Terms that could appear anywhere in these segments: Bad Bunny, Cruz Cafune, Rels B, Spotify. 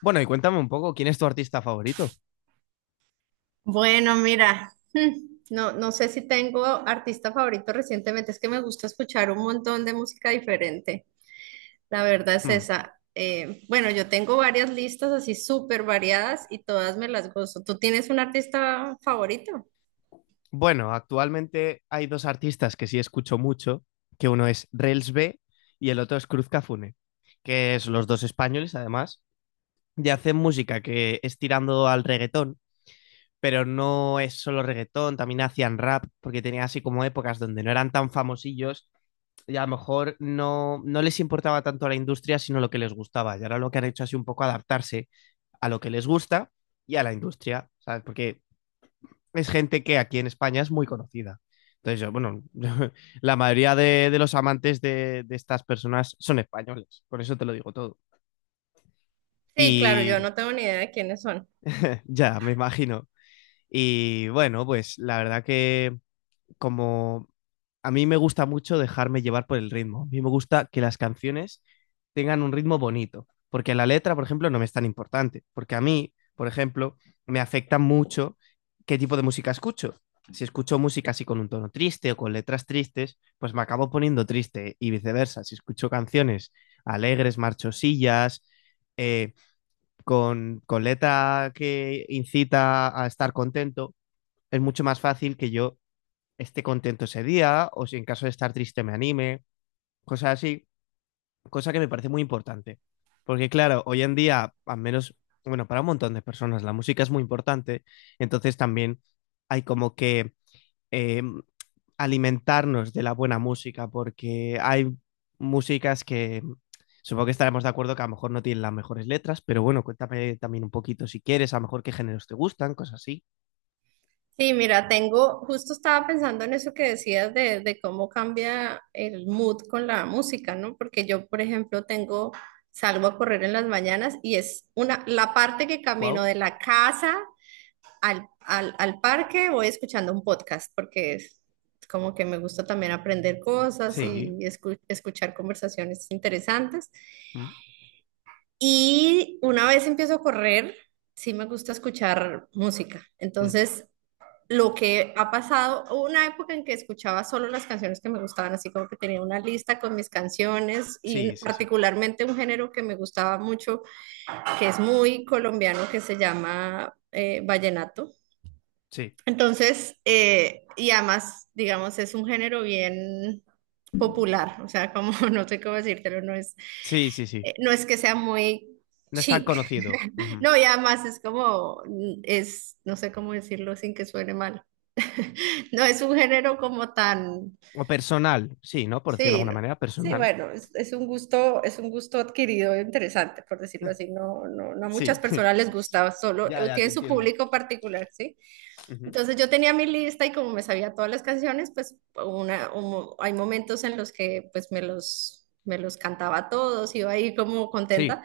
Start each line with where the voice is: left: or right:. left: Bueno, y cuéntame un poco, ¿quién es tu artista favorito?
right: Bueno, mira, no sé si tengo artista favorito recientemente, es que me gusta escuchar un montón de música diferente, la verdad es
left: Hmm.
right: esa. Bueno, yo tengo varias listas así súper variadas y todas me las gozo. ¿Tú tienes un artista favorito?
left: Bueno, actualmente hay dos artistas que sí escucho mucho, que uno es Rels B y el otro es Cruz Cafune, que es los dos españoles además, y hacen música que es tirando al reggaetón, pero no es solo reggaetón, también hacían rap, porque tenían así como épocas donde no eran tan famosillos y a lo mejor no les importaba tanto la industria, sino lo que les gustaba. Y ahora lo que han hecho es un poco adaptarse a lo que les gusta y a la industria, ¿sabes? Porque es gente que aquí en España es muy conocida. Entonces, yo, bueno, la mayoría de los amantes de estas personas son españoles, por eso te lo digo todo.
right: Sí, claro,
left: Y
right: yo no tengo ni idea de quiénes son.
left: ya, me imagino. Y bueno, pues la verdad que como a mí me gusta mucho dejarme llevar por el ritmo. A mí me gusta que las canciones tengan un ritmo bonito, porque la letra, por ejemplo, no me es tan importante, porque a mí, por ejemplo, me afecta mucho qué tipo de música escucho. Si escucho música así con un tono triste o con letras tristes, pues me acabo poniendo triste y viceversa. Si escucho canciones alegres, marchosillas, eh, con letra que incita a estar contento, es mucho más fácil que yo esté contento ese día o si en caso de estar triste me anime, cosas así, cosa que me parece muy importante. Porque claro, hoy en día, al menos, bueno, para un montón de personas la música es muy importante, entonces también hay como que eh, alimentarnos de la buena música porque hay músicas que supongo que estaremos de acuerdo que a lo mejor no tienen las mejores letras, pero bueno, cuéntame también un poquito si quieres, a lo mejor qué géneros te gustan, cosas así.
right: Sí, mira, justo estaba pensando en eso que decías de cómo cambia el mood con la música, ¿no? Porque yo, por ejemplo, salgo a correr en las mañanas y es una, la parte que camino
left: Wow.
right: de la casa al parque voy escuchando un podcast, porque es como que me gusta también aprender cosas y
left: Sí.
right: escuchar conversaciones interesantes.
left: Mm,
right: Y una vez empiezo a correr, sí me gusta escuchar música.
left: mm.
right: Entonces lo que ha pasado, una época en que escuchaba solo las canciones que me gustaban, así como que tenía una lista con mis canciones y
left: Sí, sí, sí.
right: particularmente un género que me gustaba mucho, que es muy colombiano, que se llama vallenato.
left: Sí.
right: Entonces, y además, digamos, es un género bien popular, o sea, como no sé cómo decírtelo,
left: Sí, sí, sí.
right: no es que sea muy
left: No es tan
right: chic,
left: conocido. Ujú.
right: no, y además es como, es, no sé cómo decirlo sin que suene mal. No es un género como tan,
left: O personal, sí, ¿no? Por decirlo de
right: sí,
left: alguna
right: no.
left: manera,
right: Sí,
left: personal.
right: bueno, es un gusto adquirido interesante, por decirlo así. No, no, no a muchas
left: Sí.
right: personas les gusta, solo
left: Ya, ya, te
right: tiene su
left: entiendo.
right: público particular, ¿sí?
left: Ujú.
right: Entonces yo tenía mi lista y como me sabía todas las canciones, pues una, un hay momentos en los que pues me los cantaba todos, iba ahí como
left: Sí.
right: contenta,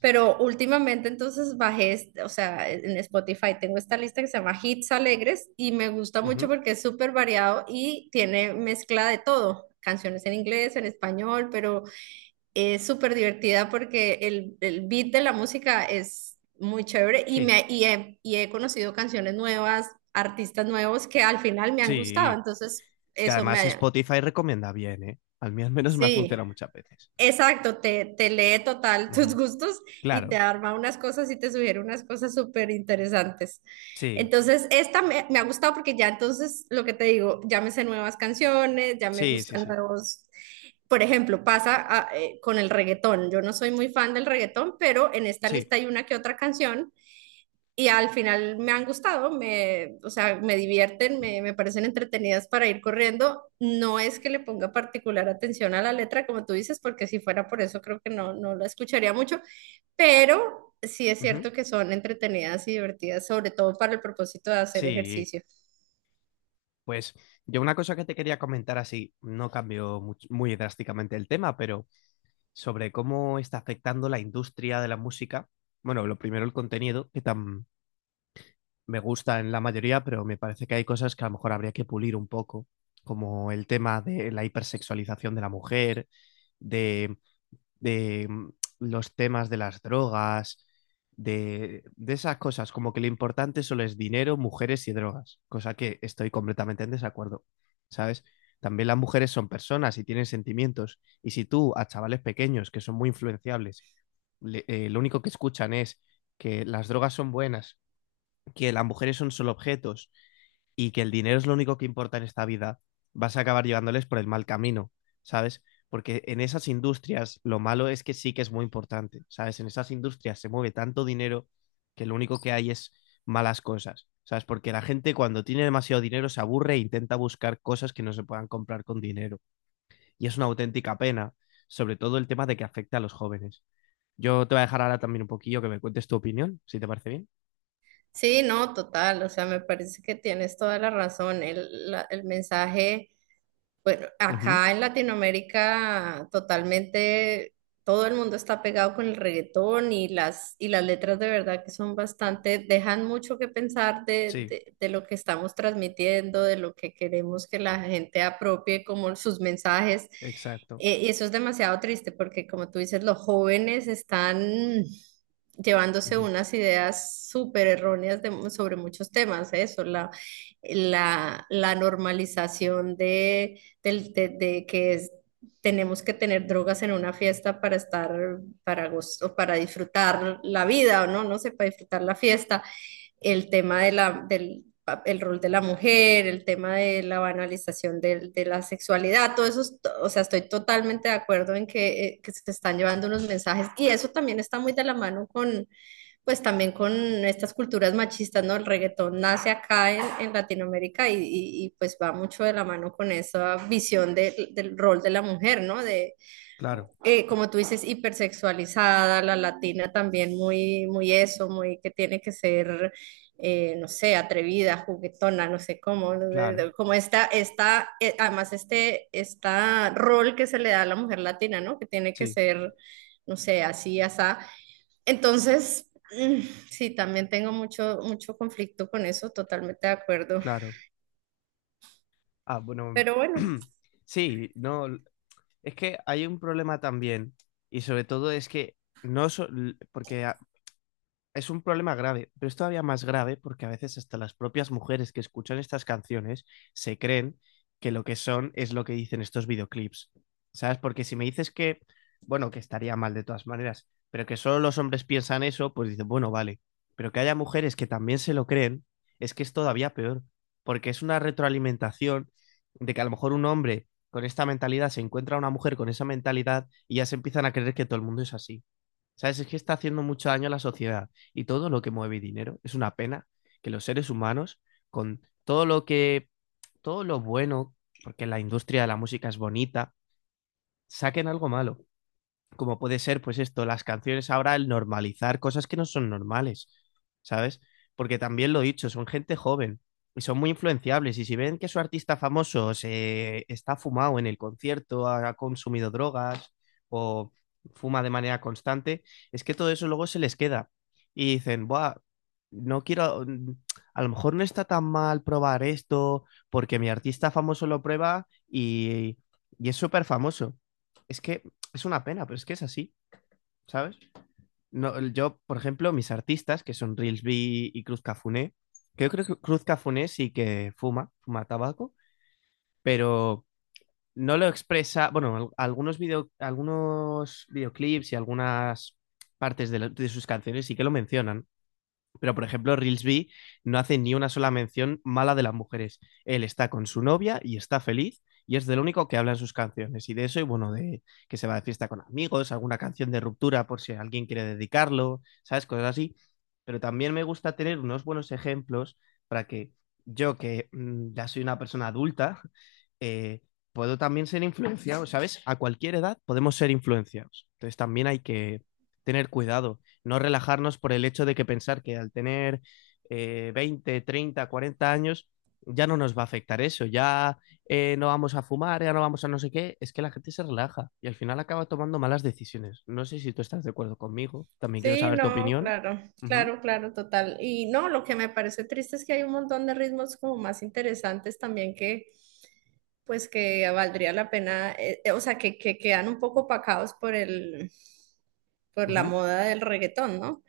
right: pero últimamente entonces o sea, en Spotify tengo esta lista que se llama Hits Alegres y me gusta mucho
left: Ujú.
right: porque es súper variado y tiene mezcla de todo, canciones en inglés, en español, pero es súper divertida porque el beat de la música es muy chévere
left: Sí.
right: y he conocido canciones nuevas, artistas nuevos que al final me han gustado.
left: Sí.
right: Entonces,
left: Que
right: eso me
left: además
right: ha...
left: Spotify recomienda bien, ¿eh? A mí al menos me ha
right: Sí.
left: funcionado muchas veces.
right: Exacto, te lee total tus
left: Ujú.
right: gustos y te
left: Claro.
right: arma unas cosas y te sugiere unas cosas súper interesantes.
left: Sí.
right: Entonces, me ha gustado porque ya entonces, lo que te digo, ya me sé nuevas canciones, ya me
left: Sí, sí,
right: gustan
left: sí.
right: nuevos... Por ejemplo, con el reggaetón. Yo no soy muy fan del reggaetón, pero en esta
left: Sí.
right: lista hay una que otra canción y al final me han o sea, me me parecen entretenidas para ir corriendo. No es que le ponga particular atención a la letra, como tú dices, porque si fuera por eso creo que no, no la escucharía mucho, pero sí es
left: Ujú.
right: cierto que son entretenidas y divertidas, sobre todo para el propósito de hacer
left: Sí.
right: ejercicio.
left: Pues yo una cosa que te quería comentar así, no cambió muy drásticamente el tema, pero sobre cómo está afectando la industria de la música. Bueno, lo primero el contenido, que tan me gusta en la mayoría, pero me parece que hay cosas que a lo mejor habría que pulir un poco, como el tema de la hipersexualización de la mujer, de, de los temas de las drogas, de esas cosas, como que lo importante solo es dinero, mujeres y drogas, cosa que estoy completamente en desacuerdo, ¿sabes? También las mujeres son personas y tienen sentimientos, y si tú a chavales pequeños que son muy influenciables, lo único que escuchan es que las drogas son buenas, que las mujeres son solo objetos y que el dinero es lo único que importa en esta vida, vas a acabar llevándoles por el mal camino, ¿sabes? Porque en esas industrias lo malo es que sí que es muy importante, ¿sabes? En esas industrias se mueve tanto dinero que lo único que hay es malas cosas, ¿sabes? Porque la gente cuando tiene demasiado dinero se aburre e intenta buscar cosas que no se puedan comprar con dinero. Y es una auténtica pena, sobre todo el tema de que afecta a los jóvenes. Yo te voy a dejar ahora también un poquillo que me cuentes tu opinión, si te parece bien.
right: Sí, no, total, o sea, me parece que tienes toda la razón. El mensaje. Bueno,
left: Ujú,
right: acá en Latinoamérica totalmente todo el mundo está pegado con el reggaetón y y las letras de verdad que son bastante, dejan mucho que pensar
left: sí,
right: de lo que estamos transmitiendo, de lo que queremos que la gente apropie como sus mensajes.
left: exacto.
right: Y eso es demasiado triste porque como tú dices, los jóvenes están llevándose
left: Ujú,
right: unas ideas súper erróneas sobre muchos temas, ¿eh? La normalización de que tenemos que tener drogas en una fiesta para estar, para gozo, para disfrutar la vida, o no, no sé, para disfrutar la fiesta, el tema de la, del el rol de la mujer, el tema de la banalización la sexualidad, todo eso, o sea, estoy totalmente de acuerdo en que se están llevando unos mensajes y eso también está muy de la mano con pues también con estas culturas machistas, ¿no? El reggaetón nace acá en Latinoamérica pues va mucho de la mano con esa visión del rol de la mujer, ¿no? De,
left: claro,
right: como tú dices, hipersexualizada, la latina también muy eso, muy que tiene que ser, no sé, atrevida, juguetona, no sé cómo, ¿no?
left: claro,
right: Como además esta rol que se le da a la mujer latina, ¿no? Que tiene que
left: sí,
right: ser, no sé, así, asá. Entonces, mm, sí, también tengo mucho conflicto con eso, totalmente de acuerdo.
left: claro. Ah, bueno,
right: Pero bueno,
left: sí, no, l- es que hay un problema también y sobre todo es que no, so- l- porque a- es un problema grave, pero es todavía más grave porque a veces hasta las propias mujeres que escuchan estas canciones se creen que lo que son es lo que dicen estos videoclips. ¿Sabes? Porque si me dices que, bueno, que estaría mal de todas maneras, pero que solo los hombres piensan eso, pues dicen, bueno, vale. Pero que haya mujeres que también se lo creen, es que es todavía peor, porque es una retroalimentación de que a lo mejor un hombre con esta mentalidad se encuentra a una mujer con esa mentalidad y ya se empiezan a creer que todo el mundo es así. ¿Sabes? Es que está haciendo mucho daño a la sociedad y todo lo que mueve dinero. Es una pena que los seres humanos, con todo lo bueno, porque la industria de la música es bonita, saquen algo malo como puede ser, pues esto, las canciones ahora, el normalizar cosas que no son normales, ¿sabes? Porque también lo he dicho, son gente joven y son muy influenciables. Y si ven que su artista famoso se está fumado en el concierto, ha consumido drogas o fuma de manera constante, es que todo eso luego se les queda. Y dicen, buah, no quiero, a lo mejor no está tan mal probar esto, porque mi artista famoso lo prueba y es súper famoso. Es que es una pena, pero es que es así, ¿sabes? No, yo, por ejemplo, mis artistas, que son Reelsby y Cruz Cafuné, que yo creo que Cruz Cafuné sí que fuma, fuma tabaco, pero no lo expresa, bueno, algunos videoclips y algunas partes de sus canciones sí que lo mencionan, pero, por ejemplo, Reelsby no hace ni una sola mención mala de las mujeres. Él está con su novia y está feliz y es del único que habla en sus canciones. Y de eso, y bueno, de que se va de fiesta con amigos, alguna canción de ruptura por si alguien quiere dedicarlo, ¿sabes? Cosas así. Pero también me gusta tener unos buenos ejemplos para que yo, que ya soy una persona adulta, eh, puedo también ser influenciado, ¿sabes? A cualquier edad podemos ser influenciados. Entonces también hay que tener cuidado no relajarnos por el hecho de que pensar que al tener 20, 30, 40 años ya no nos va a afectar eso, ya no vamos a fumar, ya no vamos a no sé qué, es que la gente se relaja y al final acaba tomando malas decisiones. No sé si tú estás de acuerdo conmigo, también quiero
right: sí,
left: saber tu
right: no,
left: opinión.
right: claro,
left: Ujú,
right: claro, claro, total. Y no, lo que me parece triste es que hay un montón de ritmos como más interesantes también que, pues que valdría la pena, o sea, que quedan un poco opacados por por la
left: ujú,
right: moda del reggaetón, ¿no?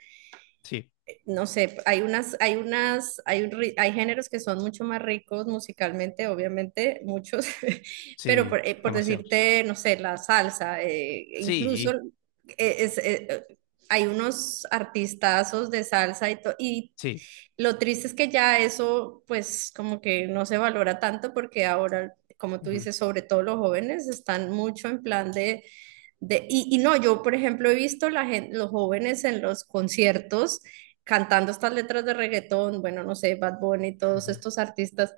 left: sí,
right: No sé, hay unas, hay unas, hay, un ri- hay géneros que son mucho más ricos musicalmente, obviamente, muchos, pero
left: sí,
right: por
left: demasiados.
right: decirte, no sé, la salsa, incluso
left: Sí,
right: eh, es- eh, eh, hay unos artistazos de salsa y
left: sí.
right: lo triste es que ya eso, pues, como que no se valora tanto porque ahora, como tú
left: Ujú,
right: dices, sobre todo los jóvenes están mucho en plan de no, yo por ejemplo he visto los jóvenes en los conciertos cantando estas letras de reggaetón, bueno, no sé, Bad Bunny, todos
left: ujú,
right: estos artistas,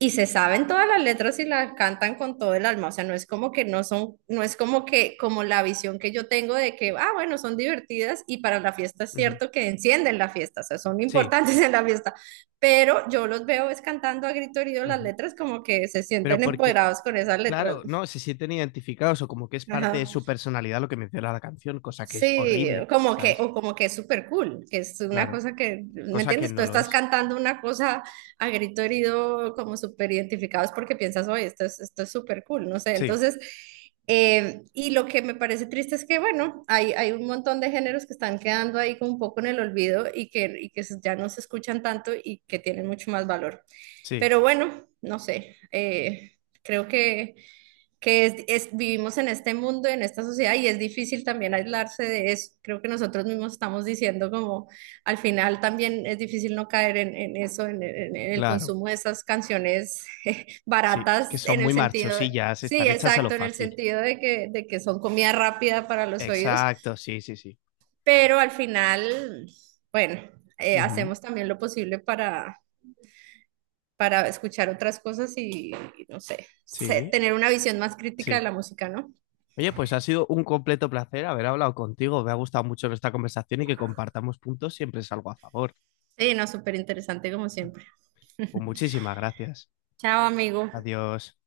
right: y se saben todas las letras y las cantan con todo el alma, o sea, no es como que no son, no es como que, como la visión que yo tengo de que, ah, bueno, son divertidas y para la fiesta es
left: ujú,
right: cierto que encienden la fiesta, o sea, son
left: sí.
right: importantes en la fiesta, pero yo los veo es cantando a grito herido las
left: Ujú.
right: letras como que se
left: Pero
right: sienten
left: porque,
right: empoderados con esas letras.
left: claro, no, se sienten identificados o como que es parte de
right: Ajá.
left: su personalidad lo que menciona la canción, cosa que es
right: Sí,
left: horrible,
right: como que,
left: ¿sabes?
right: o como que es súper cool, que es una
left: Claro,
right: cosa que, ¿me
left: cosa que
right: entiendes? Tú
left: no lo
right: estás
left: es.
right: cantando una cosa a grito herido, como súper identificados porque piensas, oye, esto es súper cool, no sé.
left: Sí,
right: Entonces, y lo que me parece triste es que, bueno, hay un montón de géneros que están quedando ahí como un poco en el olvido y que ya no se escuchan tanto y que tienen mucho más valor.
left: sí,
right: Pero bueno, no sé, creo que vivimos en este mundo, en esta sociedad, y es difícil también aislarse de eso. Creo que nosotros mismos estamos diciendo como al final también es difícil no caer en eso, en el
left: claro.
right: consumo de esas canciones
left: Sí, es que
right: baratas,
left: son
right: en el
left: muy
right: sentido,
left: marchosillas,
right: sí,
left: están hechas a lo
right: exacto, en el
left: fácil.
right: sentido de que son comida rápida para los oídos,
left: Exacto, sí, sí, sí.
right: pero al final, bueno,
left: Ujú,
right: hacemos también lo posible para escuchar otras cosas y no sé,
left: sí,
right: tener una visión más crítica de
left: sí.
right: la música, ¿no?
left: Oye, pues ha sido un completo placer haber hablado contigo. Me ha gustado mucho nuestra conversación y que compartamos puntos siempre es algo a favor.
right: Sí, no, súper interesante como siempre.
left: Pues muchísimas gracias.
right: Chao, amigo.
left: Adiós.